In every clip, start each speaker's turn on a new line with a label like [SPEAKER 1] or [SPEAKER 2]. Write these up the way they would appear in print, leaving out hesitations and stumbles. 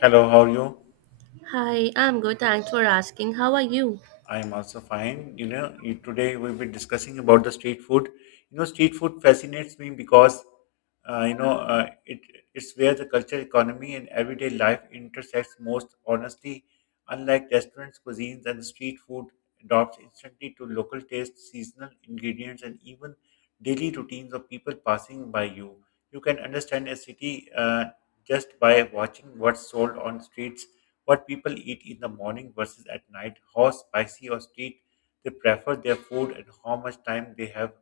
[SPEAKER 1] Hello, how are you?
[SPEAKER 2] Hi, I'm good. Thanks for asking. How are you?
[SPEAKER 1] I am also fine. You know, today we'll be discussing about the street food. You know, street food fascinates me because uh, you know uh, it it's where the culture, economy, and everyday life intersects most honestly. Unlike restaurants, cuisines, and street food adopts instantly to local tastes, seasonal ingredients, and even daily routines of people passing by you. You can understand a city just by watching what's sold on streets, what people eat in the morning versus at night, how spicy or street they prefer their food, and how much time they have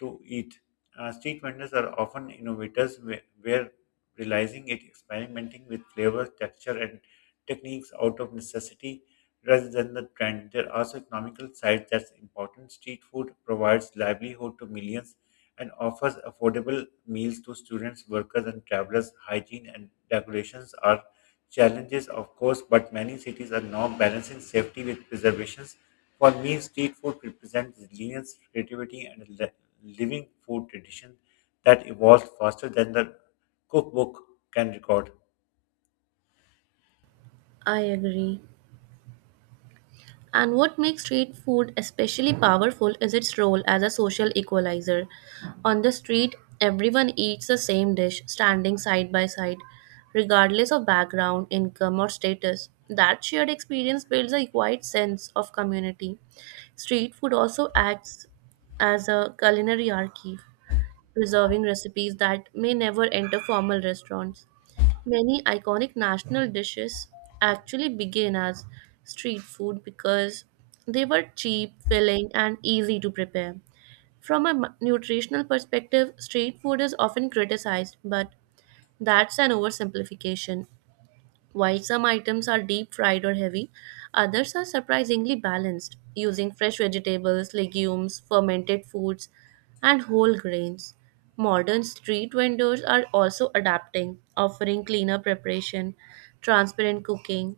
[SPEAKER 1] to eat. Street vendors are often innovators where realizing it, experimenting with flavors, texture, and techniques out of necessity rather than the trend. There are also economical sides that's important. Street food provides livelihood to millions and offers affordable meals to students, workers, and travelers. Hygiene and regulations are challenges, of course, but many cities are now balancing safety with preservations. For me, street food represents resilience, creativity, and a living food tradition that evolves faster than the cookbook can record.
[SPEAKER 2] I agree. And what makes street food especially powerful is its role as a social equalizer. On the street, everyone eats the same dish, standing side by side, regardless of background, income, or status. That shared experience builds a quiet sense of community. Street food also acts as a culinary archive, preserving recipes that may never enter formal restaurants. Many iconic national dishes actually began as street food because they were cheap, filling, and easy to prepare. From nutritional perspective, street food is often criticized, but that's an oversimplification. While some items are deep fried or heavy, others are surprisingly balanced, using fresh vegetables, legumes, fermented foods, and whole grains. Modern street vendors are also adapting, offering cleaner preparation, transparent cooking,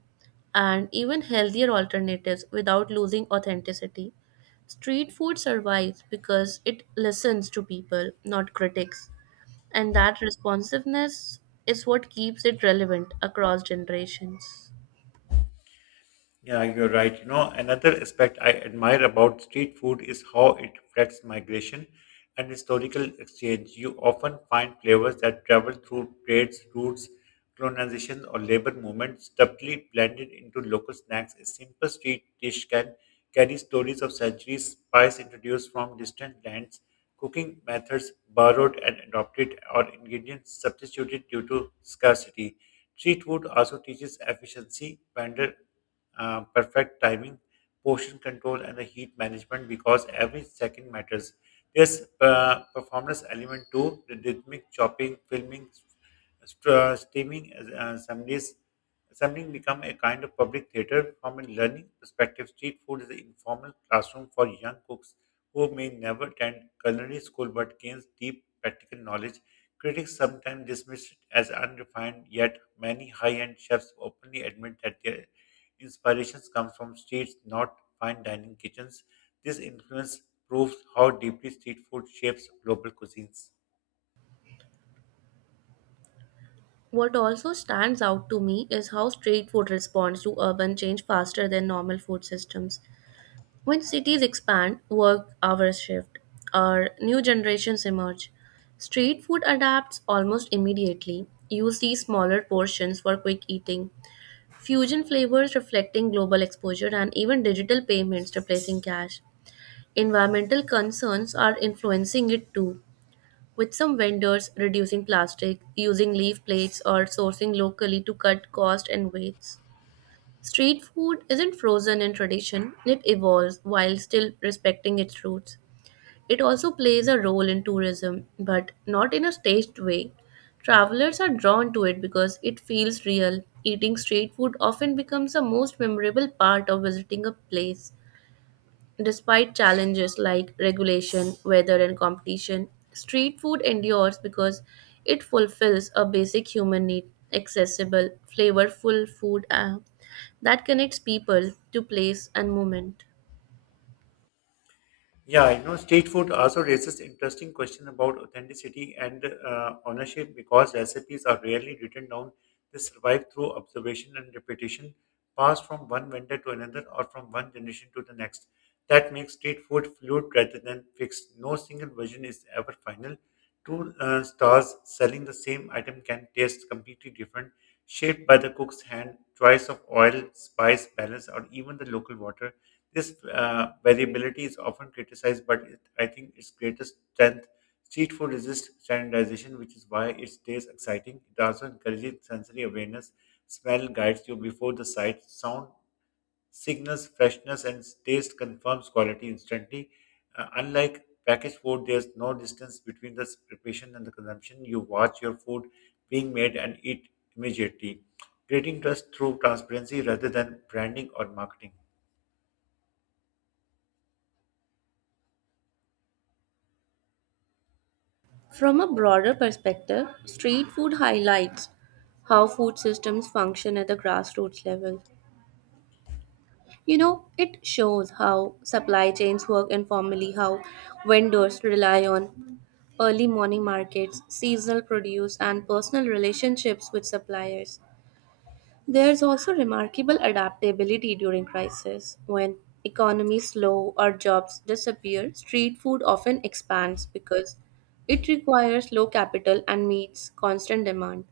[SPEAKER 2] and even healthier alternatives without losing authenticity. Street food survives because it listens to people, not critics, and that responsiveness is what keeps it relevant across generations.
[SPEAKER 1] Yeah, you're right. You know, another aspect I admire about street food is how it reflects migration and historical exchange. You often find flavors that travel through trades, routes, colonization, or labor movements, subtly blended into local snacks. A simple street dish can carry stories of centuries, spice introduced from distant lands, cooking methods borrowed and adopted, or ingredients substituted due to scarcity. Street food also teaches efficiency, vendor, perfect timing, portion control, and the heat management because every second matters. There's performance element too, the rhythmic chopping, filming, streaming assemblies. Assembling become a kind of public theater from a learning perspective. Street food is an informal classroom for young cooks who may never attend culinary school but gains deep practical knowledge. Critics sometimes dismiss it as unrefined, yet many high-end chefs openly admit that their inspirations come from streets, not fine dining kitchens. This influence proves how deeply street food shapes global cuisines.
[SPEAKER 2] What also stands out to me is how street food responds to urban change faster than normal food systems. When cities expand, work hours shift, or new generations emerge, street food adapts almost immediately. You see smaller portions for quick eating, fusion flavors reflecting global exposure, and even digital payments replacing cash. Environmental concerns are influencing it too, with some vendors reducing plastic, using leaf plates, or sourcing locally to cut cost and waste. Street food isn't frozen in tradition, it evolves while still respecting its roots. It also plays a role in tourism, but not in a staged way. Travelers are drawn to it because it feels real. Eating street food often becomes the most memorable part of visiting a place. Despite challenges like regulation, weather, and competition, street food endures because it fulfills a basic human need, accessible, flavorful food that connects people to place and moment.
[SPEAKER 1] Yeah, you know, street food also raises interesting question about authenticity and ownership because recipes are rarely written down. They survive through observation and repetition, passed from one vendor to another or from one generation to the next. That makes street food fluid rather than fixed. No single version is ever final. Two stars selling the same item can taste completely different, shaped by the cook's hand, choice of oil, spice, balance, or even the local water. This variability is often criticized, but it, I think its greatest strength, street food resists standardization, which is why it stays exciting. It also encourages sensory awareness. Smell guides you before the sight. Sound signals freshness, and taste confirms quality instantly. Unlike packaged food, there's no distance between the preparation and the consumption. You watch your food being made and eat immediately, creating trust through transparency rather than branding or marketing.
[SPEAKER 2] From a broader perspective, street food highlights how food systems function at the grassroots level. You know, it shows how supply chains work informally, how vendors rely on early morning markets, seasonal produce, and personal relationships with suppliers. There's also remarkable adaptability during crisis. When economies slow or jobs disappear, street food often expands because it requires low capital and meets constant demand.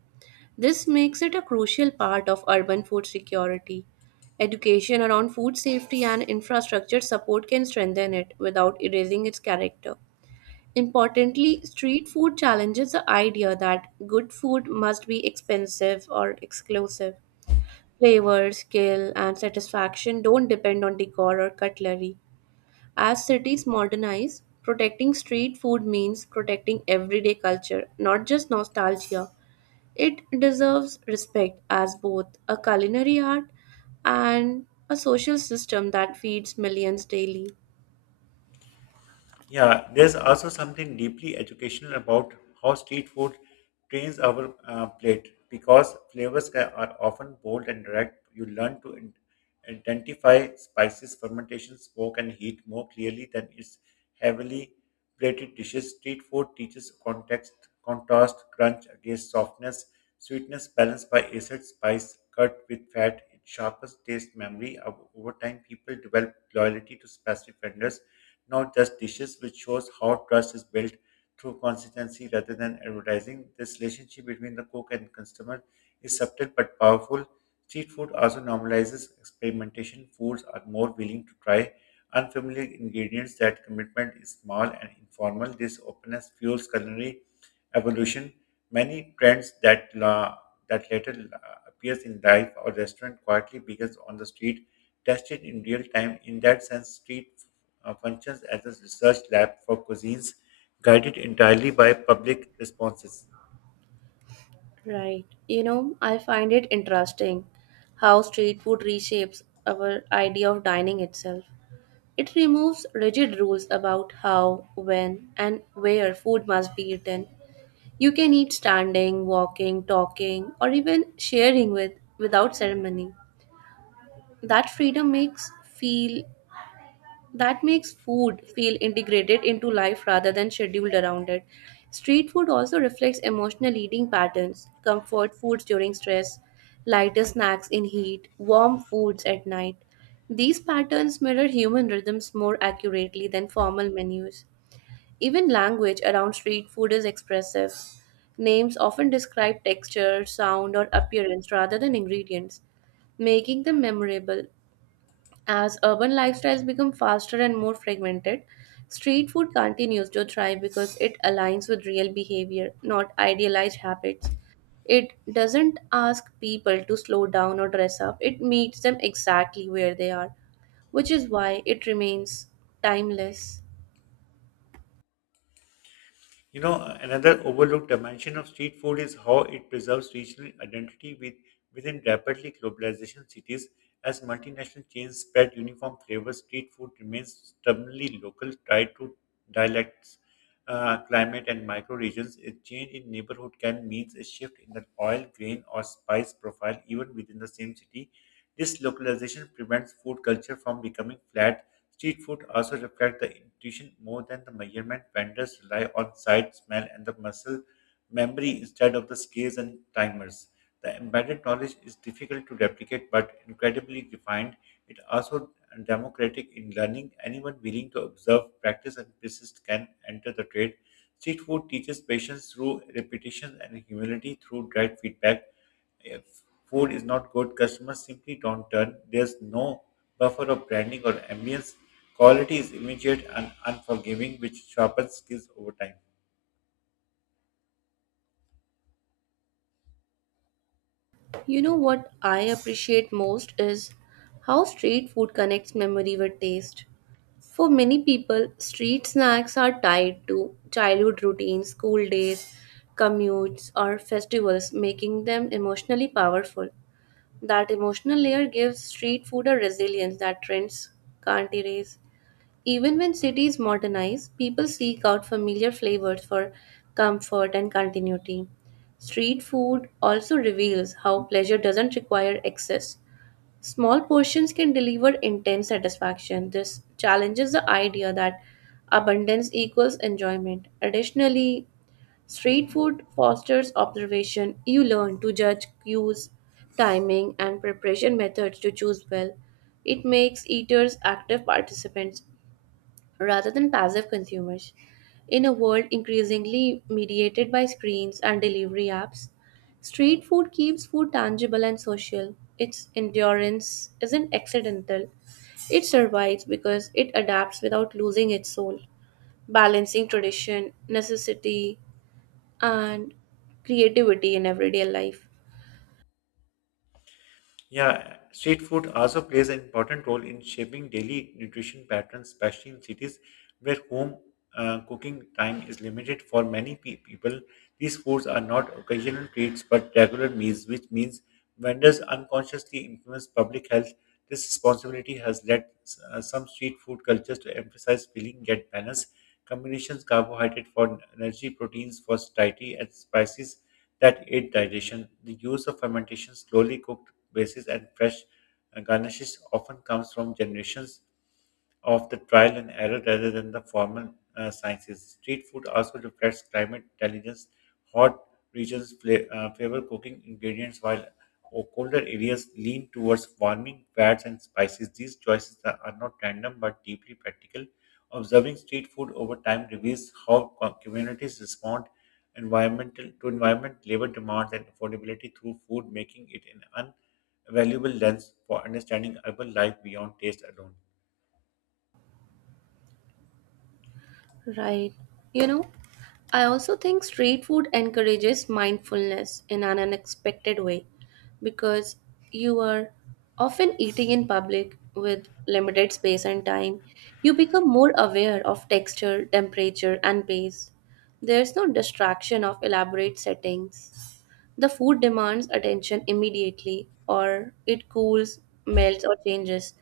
[SPEAKER 2] This makes it a crucial part of urban food security. Education around food safety and infrastructure support can strengthen it without erasing its character. Importantly, street food challenges the idea that good food must be expensive or exclusive. Flavor, skill, and satisfaction don't depend on decor or cutlery. As cities modernize, protecting street food means protecting everyday culture, not just nostalgia. It deserves respect as both a culinary art and a social system that feeds millions daily.
[SPEAKER 1] Yeah, there's also something deeply educational about how street food trains our plate because flavors are often bold and direct. You learn to identify spices, fermentation, smoke, and heat more clearly than its heavily plated dishes. Street food teaches context, contrast, crunch against softness, sweetness balanced by acid, spice cut with fat. It sharpens taste memory. Over time, people develop loyalty to specific vendors, not just dishes, which shows how trust is built through consistency rather than advertising. This relationship between the cook and customer is subtle but powerful. Street food also normalizes experimentation. Foods are more willing to try unfamiliar ingredients. That commitment is small and informal. This openness fuels culinary evolution. Many trends that later appears in life or restaurant quietly begins on the street, tested in real time. In that sense, street functions as a research lab for cuisines guided entirely by public responses.
[SPEAKER 2] Right. You know, I find it interesting how street food reshapes our idea of dining itself. It removes rigid rules about how, when, and where food must be eaten. You can eat standing, walking, talking, or even sharing without ceremony. That freedom makes feel that makes food feel integrated into life rather than scheduled around it. Street food also reflects emotional eating patterns, comfort foods during stress, lighter snacks in heat, warm foods at night. These patterns mirror human rhythms more accurately than formal menus. Even language around street food is expressive. Names often describe texture, sound, or appearance rather than ingredients, making them memorable. As urban lifestyles become faster and more fragmented, street food continues to thrive because it aligns with real behavior, not idealized habits. It doesn't ask people to slow down or dress up, it meets them exactly where they are, which is why it remains timeless.
[SPEAKER 1] You know, another overlooked dimension of street food is how it preserves regional identity within rapidly globalization cities. As multinational chains spread uniform flavors, street food remains stubbornly local, tied to dialects, climate, and microregions. A change in neighborhood can mean a shift in the oil, grain, or spice profile, even within the same city. This localization prevents food culture from becoming flat. Street food also reflects the intuition more than the measurement. Vendors rely on sight, smell, and the muscle memory instead of the scales and timers. The embedded knowledge is difficult to replicate but incredibly refined. It also democratic in learning. Anyone willing to observe, practice, and persist can enter the trade. Street food teaches patience through repetition and humility through direct feedback. If food is not good, customers simply don't turn. There's no buffer of branding or ambience. Quality is immediate and unforgiving, which sharpens skills over time.
[SPEAKER 2] You know what I appreciate most is how street food connects memory with taste. For many people, street snacks are tied to childhood routines, school days, commutes, or festivals, making them emotionally powerful. That emotional layer gives street food a resilience that trends can't erase. Even when cities modernize, people seek out familiar flavors for comfort and continuity. Street food also reveals how pleasure doesn't require excess. Small portions can deliver intense satisfaction. This challenges the idea that abundance equals enjoyment. Additionally, street food fosters observation. You learn to judge cues, timing, and preparation methods to choose well. It makes eaters active participants rather than passive consumers. In a world increasingly mediated by screens and delivery apps, street food keeps food tangible and social. Its endurance isn't accidental, it survives because it adapts without losing its soul, balancing tradition, necessity, and creativity in everyday life.
[SPEAKER 1] Yeah, street food also plays an important role in shaping daily nutrition patterns, especially in cities where home cooking time is limited for many people. These foods are not occasional treats but regular meals, which means vendors unconsciously influence public health. This responsibility has led some street food cultures to emphasize filling yet balance, combinations carbohydrate for energy, proteins for satiety, and spices that aid digestion. The use of fermentation, slowly cooked bases, and fresh garnishes often comes from generations of the trial and error rather than the formal sciences. Street food also reflects climate intelligence. Hot regions favor cooking ingredients, while colder areas lean towards warming fats and spices. These choices are not random but deeply practical. Observing street food over time reveals how communities respond environmental to environment, labor demands, and affordability through food, making it an invaluable lens for understanding urban life beyond taste alone.
[SPEAKER 2] Right. You know, I also think street food encourages mindfulness in an unexpected way because you are often eating in public with limited space and time. You become more aware of texture, temperature, and pace. There's no distraction of elaborate settings. The food demands attention immediately, or it cools, melts, or changes.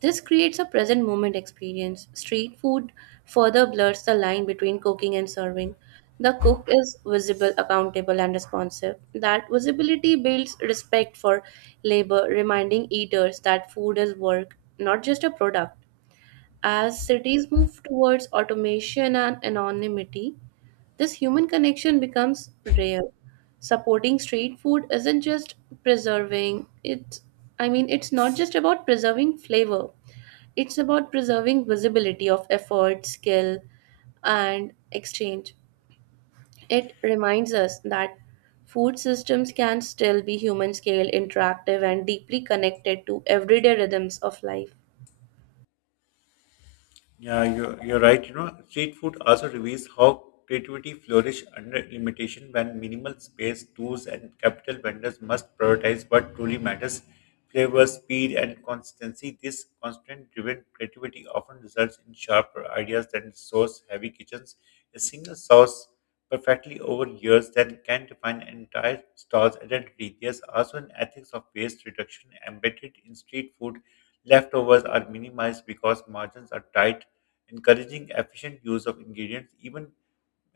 [SPEAKER 2] This creates a present moment experience. Street food further blurs the line between cooking and serving. The cook is visible, accountable, and responsive. That visibility builds respect for labor, reminding eaters that food is work, not just a product. As cities move towards automation and anonymity, this human connection becomes rare. Supporting street food isn't just preserving it, I mean, It's not just about preserving flavor, it's about preserving visibility of effort, skill, and exchange. It reminds us that food systems can still be human scale, interactive, and deeply connected to everyday rhythms of life.
[SPEAKER 1] Yeah, you're right. You know, street food also reveals how creativity flourish under limitation when minimal space, tools, and capital vendors must prioritize what truly matters. Flavor, speed, and consistency. This constraint-driven creativity often results in sharper ideas than source-heavy kitchens. A single sauce perfectly over years that can define an entire store's identity. There's also an ethics of waste reduction embedded in street food. Leftovers are minimized because margins are tight, encouraging efficient use of ingredients. Even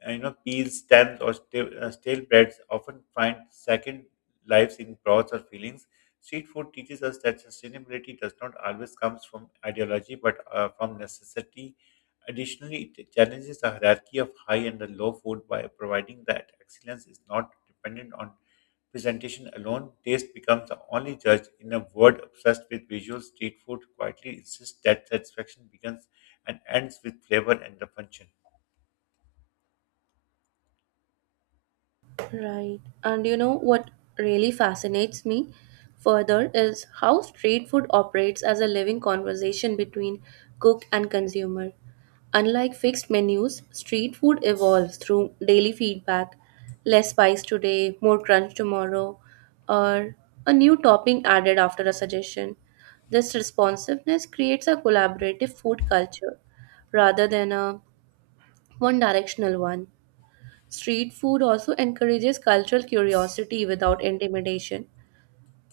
[SPEAKER 1] you know peels, stems, or stale breads often find second lives in broths or fillings. Street food teaches us that sustainability does not always come from ideology, but from necessity. Additionally, it challenges the hierarchy of high and the low food by providing that excellence is not dependent on presentation alone. Taste becomes the only judge. In a world obsessed with visuals, street food quietly insists that satisfaction begins and ends with flavor and the function.
[SPEAKER 2] Right. And you know what really fascinates me further is how street food operates as a living conversation between cook and consumer. Unlike fixed menus, street food evolves through daily feedback. Less spice today, more crunch tomorrow, or a new topping added after a suggestion. This responsiveness creates a collaborative food culture rather than a one directional one. Street food also encourages cultural curiosity without intimidation.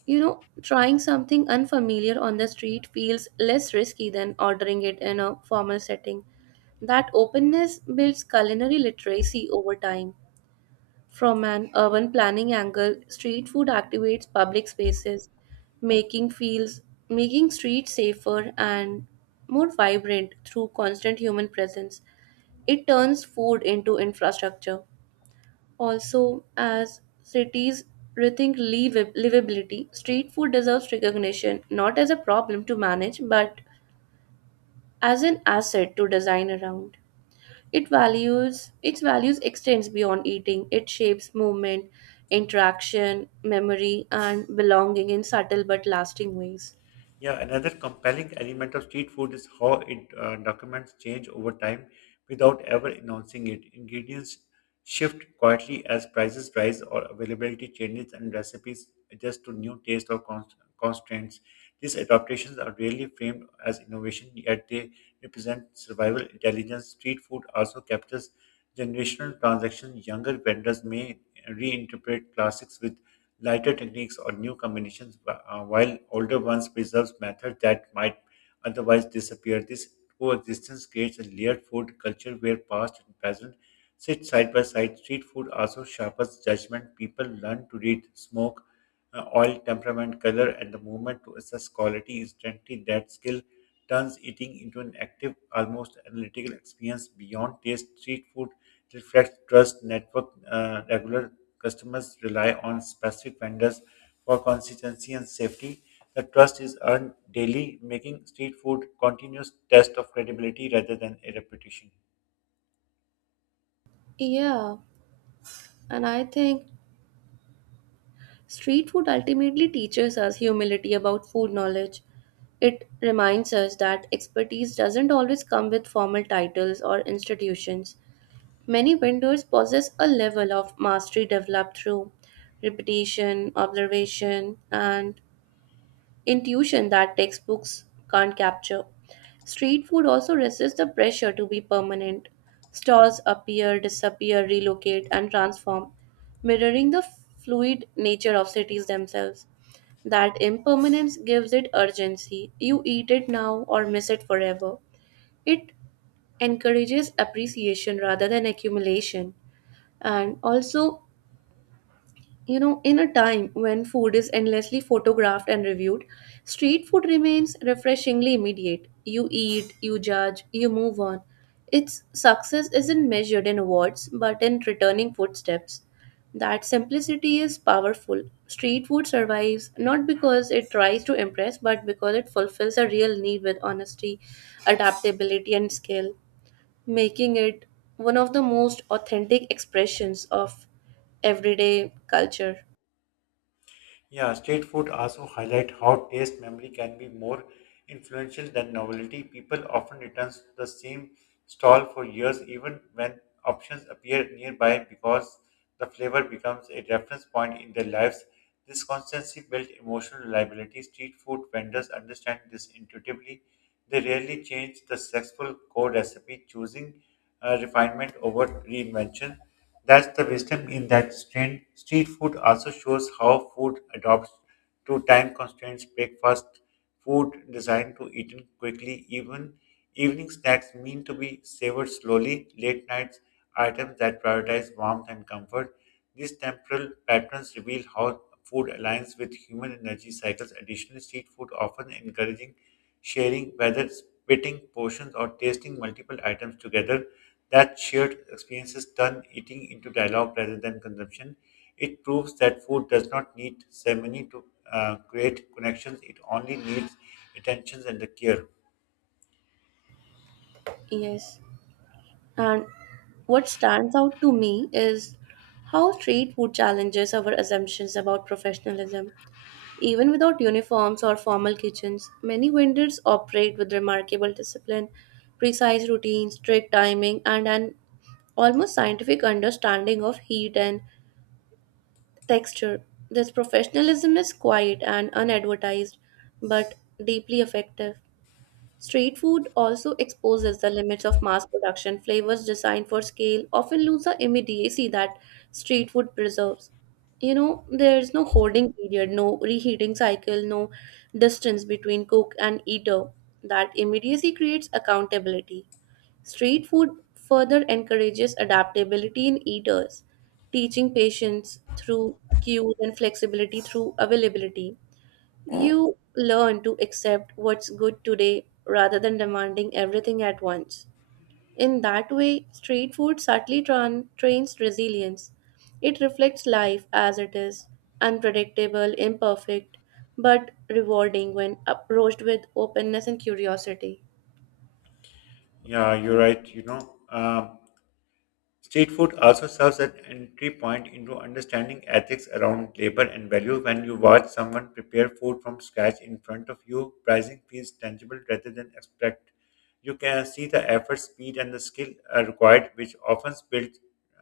[SPEAKER 2] You know, trying something unfamiliar on the street feels less risky than ordering it in a formal setting. That openness builds culinary literacy over time. From an urban planning angle, street food activates public spaces, making feels making streets safer and more vibrant through constant human presence. It turns food into infrastructure. Also, as cities rethink livability, street food deserves recognition not as a problem to manage but as an asset to design around. It values its values extends beyond eating. It shapes movement, interaction, memory, and belonging in subtle but lasting ways.
[SPEAKER 1] Yeah, another compelling element of street food is how it documents change over time without ever announcing it. Ingredients shift quietly as prices rise or availability changes and recipes adjust to new taste or constraints. These adaptations are rarely framed as innovation, yet they represent survival intelligence. Street food also captures generational transactions. Younger vendors may reinterpret classics with lighter techniques or new combinations, while older ones preserves methods that might otherwise disappear. This coexistence creates a layered food culture where past and present sit side by side. Street food also sharpens judgment. People learn to read smoke, oil, temperament, color, and the movement to assess quality instantly. That skill turns eating into an active, almost analytical experience beyond taste. Street food reflects trust, network, regular customers rely on specific vendors for consistency and safety. The trust is earned daily, making street food continuous test of credibility rather than a reputation.
[SPEAKER 2] Yeah, and I think street food ultimately teaches us humility about food knowledge. It reminds us that expertise doesn't always come with formal titles or institutions. Many vendors possess a level of mastery developed through repetition, observation, and intuition that textbooks can't capture. Street food also resists the pressure to be permanent. Stalls appear, disappear, relocate, and transform, mirroring the fluid nature of cities themselves. That impermanence gives it urgency. You eat it now or miss it forever. It encourages appreciation rather than accumulation. And also, you know, in a time when food is endlessly photographed and reviewed, street food remains refreshingly immediate. You eat, you judge, you move on. Its success isn't measured in awards, but in returning footsteps. That simplicity is powerful. Street food survives not because it tries to impress, but because it fulfills a real need with honesty, adaptability, and skill, making it one of the most authentic expressions of everyday culture.
[SPEAKER 1] Yeah, street food also highlight how taste memory can be more influential than novelty. People often return to the same stall for years even when options appear nearby because the flavor becomes a reference point in their lives. This constancy builds emotional reliability. Street food vendors understand this intuitively. They rarely change the successful core recipe, choosing refinement over reinvention. That's the wisdom in that strain. Street food also shows how food adopts to time constraints. Breakfast food designed to eaten quickly, even evening snacks mean to be savored slowly. Late nights items that prioritize warmth and comfort. These temporal patterns reveal how food aligns with human energy cycles. Additionally, street food often encouraging sharing, whether splitting portions or tasting multiple items together. That shared experiences turn eating into dialogue rather than consumption. It proves that food does not need ceremony to create connections. It only needs attentions and the care.
[SPEAKER 2] Yes. And what stands out to me is how street food challenges our assumptions about professionalism. Even without uniforms or formal kitchens, many vendors operate with remarkable discipline, precise routines, strict timing, and an almost scientific understanding of heat and texture. This professionalism is quiet and unadvertised, but deeply effective. Street food also exposes the limits of mass production. Flavors designed for scale often lose the immediacy that street food preserves. You know, there is no holding period, no reheating cycle, no distance between cook and eater. That immediacy creates accountability. Street food further encourages adaptability in eaters, teaching patience through cues and flexibility through availability. You learn to accept what's good today rather than demanding everything at once. In that way, street food subtly trains resilience. It reflects life as it is, unpredictable, imperfect, but rewarding when approached with openness and curiosity.
[SPEAKER 1] Yeah, you're right. You know, street food also serves as an entry point into understanding ethics around labor and value. When you watch someone prepare food from scratch in front of you, pricing feels tangible rather than abstract. You can see the effort, speed, and the skill are required, which often builds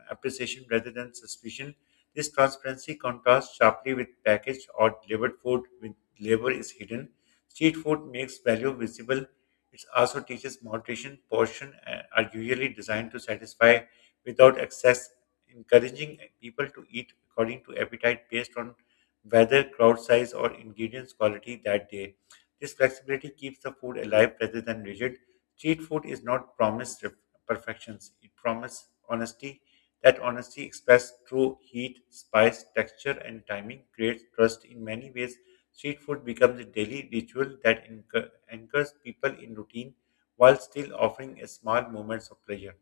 [SPEAKER 1] appreciation rather than suspicion. This transparency contrasts sharply with packaged or delivered food with labor is hidden. Street food makes value visible. It also teaches moderation. Portion are usually designed to satisfy without excess, encouraging people to eat according to appetite based on weather, crowd size, or ingredients quality that day. This flexibility keeps the food alive rather than rigid. Street food is not promised perfections, it promises honesty. That honesty expressed through heat, spice, texture, and timing creates trust in many ways. Street food becomes a daily ritual that anchors people in routine while still offering a small moments of pleasure.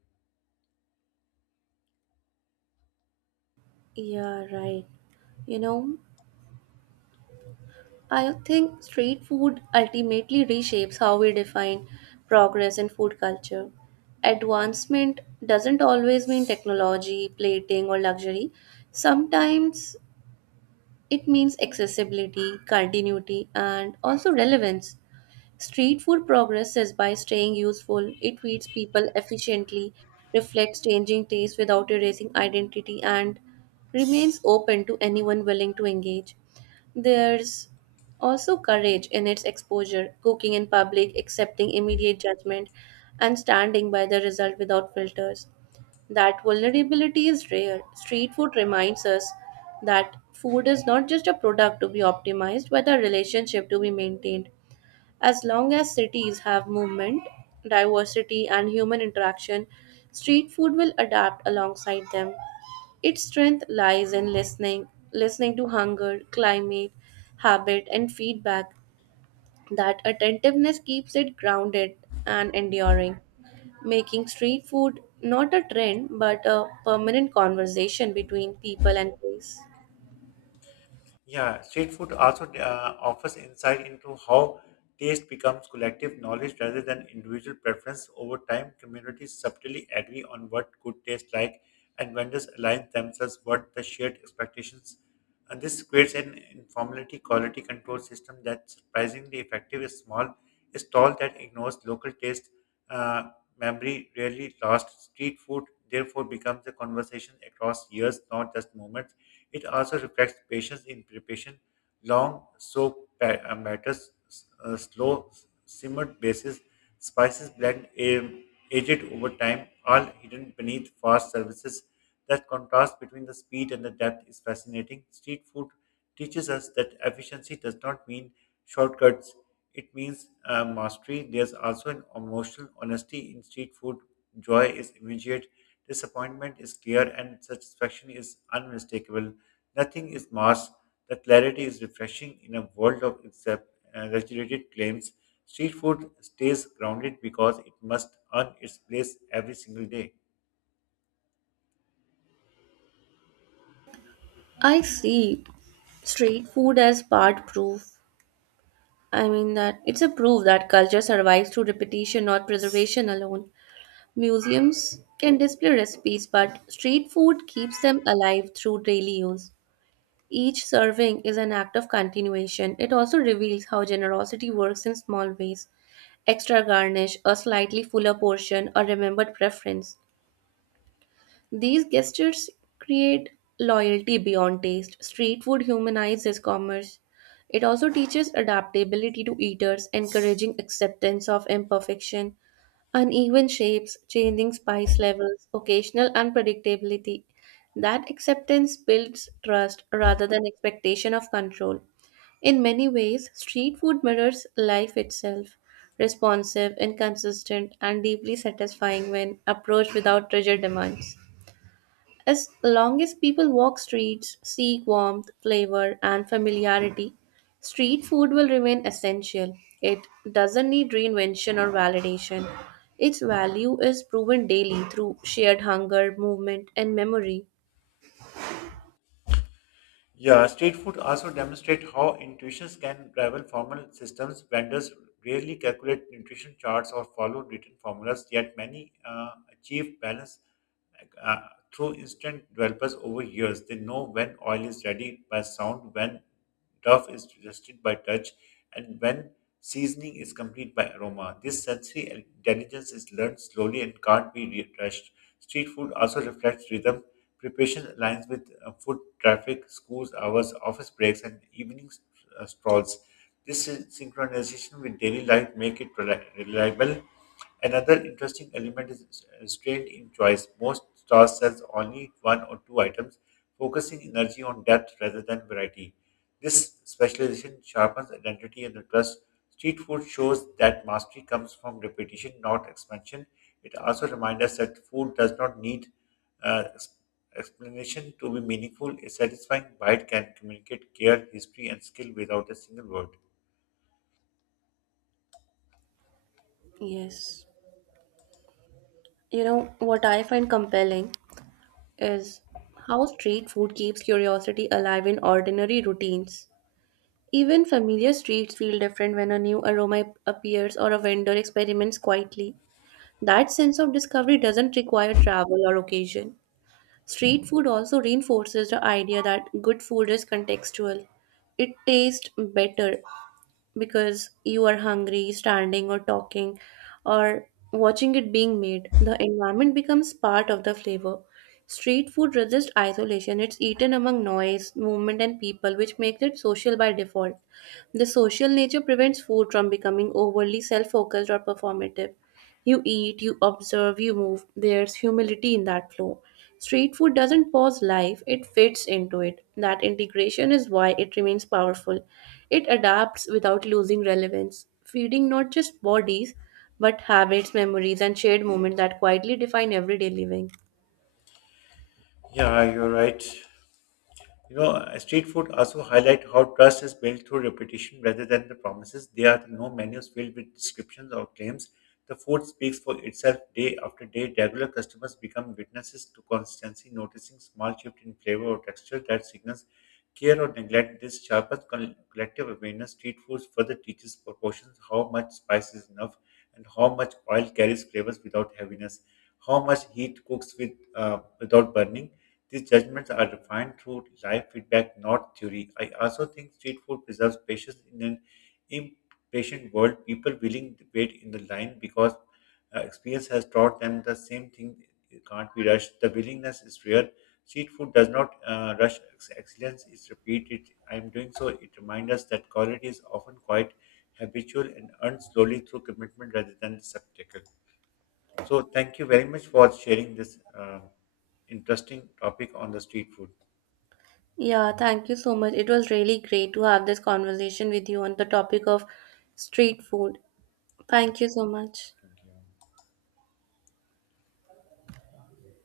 [SPEAKER 2] Yeah, right. You know, I think street food ultimately reshapes how we define progress in food culture. Advancement doesn't always mean technology, plating, or luxury. Sometimes it means accessibility, continuity, and also relevance. Street food progresses by staying useful, it feeds people efficiently, reflects changing tastes without erasing identity, and remains open to anyone willing to engage. There's also courage in its exposure, cooking in public, accepting immediate judgment, and standing by the result without filters. That vulnerability is rare. Street food reminds us that food is not just a product to be optimized, but a relationship to be maintained. As long as cities have movement, diversity, and human interaction, street food will adapt alongside them. Its strength lies in listening, listening to hunger, climate, habit, and feedback. That attentiveness keeps it grounded and enduring, making street food not a trend but a permanent conversation between people and place.
[SPEAKER 1] Yeah, street food also offers insight into how taste becomes collective knowledge rather than individual preference. Over time, communities subtly agree on what good tastes like, and vendors align themselves with the shared expectations. And this creates an informality quality control system that's surprisingly effective is stall that ignores local taste uh, memory rarely lost. Street food, therefore, becomes a conversation across years, not just moments. It also reflects patience in preparation, long matters, slow simmered basis, spices blend aged over time, all hidden beneath fast services. That contrast between the speed and the depth is fascinating. Street food teaches us that efficiency does not mean shortcuts. It means mastery. There's also an emotional honesty in street food. Joy is immediate, disappointment is clear, and satisfaction is unmistakable. Nothing is masked. The clarity is refreshing in a world of regulated claims. Street food stays grounded because it must earn its place every single day.
[SPEAKER 2] I see street food as part proof. I mean that it's a proof that culture survives through repetition, not preservation alone. Museums can display recipes, but street food keeps them alive through daily use. Each serving is an act of continuation. It also reveals how generosity works in small ways, extra garnish, a slightly fuller portion, a remembered preference. These gestures create loyalty beyond taste. Street food humanizes commerce. It also teaches adaptability to eaters, encouraging acceptance of imperfection. Uneven shapes, changing spice levels, occasional unpredictability. That acceptance builds trust rather than expectation of control. In many ways, street food mirrors life itself, responsive, inconsistent, and deeply satisfying when approached without rigid demands. As long as people walk streets, seek warmth, flavor, and familiarity, street food will remain essential. It doesn't need reinvention or validation. Its value is proven daily through shared hunger, movement, and memory.
[SPEAKER 1] Yeah, street food also demonstrate how intuitions can rival formal systems. Vendors rarely calculate nutrition charts or follow written formulas, yet many achieve balance uh, through instant developers over years. They know when oil is ready by sound, when Duff is rested by touch, and when seasoning is complete by aroma. This sensory intelligence is learned slowly and can't be rushed. Street food also reflects rhythm. Preparation aligns with food traffic, schools hours, office breaks, and evening strolls. This synchronization with daily life make it reliable. Another interesting element is restraint in choice. Most stores sells only one or two items, focusing energy on depth rather than variety. This specialization sharpens identity and the trust. Street food shows that mastery comes from repetition, not expansion. It also reminds us that food does not need uh, ex- explanation to be meaningful. A satisfying bite can communicate care, history, and skill without a single word.
[SPEAKER 2] Yes. You know, what I find compelling is how street food keeps curiosity alive in ordinary routines. Even familiar streets feel different when a new aroma appears or a vendor experiments quietly. That sense of discovery doesn't require travel or occasion. Street food also reinforces the idea that good food is contextual. It tastes better because you are hungry, standing or talking, or watching it being made. The environment becomes part of the flavor. Street food resists isolation. It's eaten among noise, movement, and people, which makes it social by default. The social nature prevents food from becoming overly self focused or performative. You eat, you observe, you move. There's humility in that flow. Street food doesn't pause life, it fits into it. That integration is why it remains powerful. It adapts without losing relevance, feeding not just bodies, but habits, memories, and shared moments that quietly define everyday living.
[SPEAKER 1] Yeah, you're right. Street food also highlight how trust is built through repetition rather than the promises. There are no menus filled with descriptions or claims. The food speaks for itself day after day. Regular customers become witnesses to constancy, noticing small shift in flavor or texture that signals care or neglect. This sharpens collective awareness. Street foods further teaches proportions, how much spice is enough, and how much oil carries flavors without heaviness, how much heat cooks with without burning these judgments are defined through live feedback, not theory. I also think street food preserves patience in an impatient world. People willing to wait in the line because experience has taught them the same thing can't be rushed. The willingness is rare. Street food does not excellence, it's repeated. I am doing so. It reminds us that quality is often quite habitual and earned slowly through commitment rather than spectacle. So, thank you very much for sharing this interesting topic on the street food.
[SPEAKER 2] Yeah, thank you so much. It was really great to have this conversation with you on the topic of street food. Thank you so much.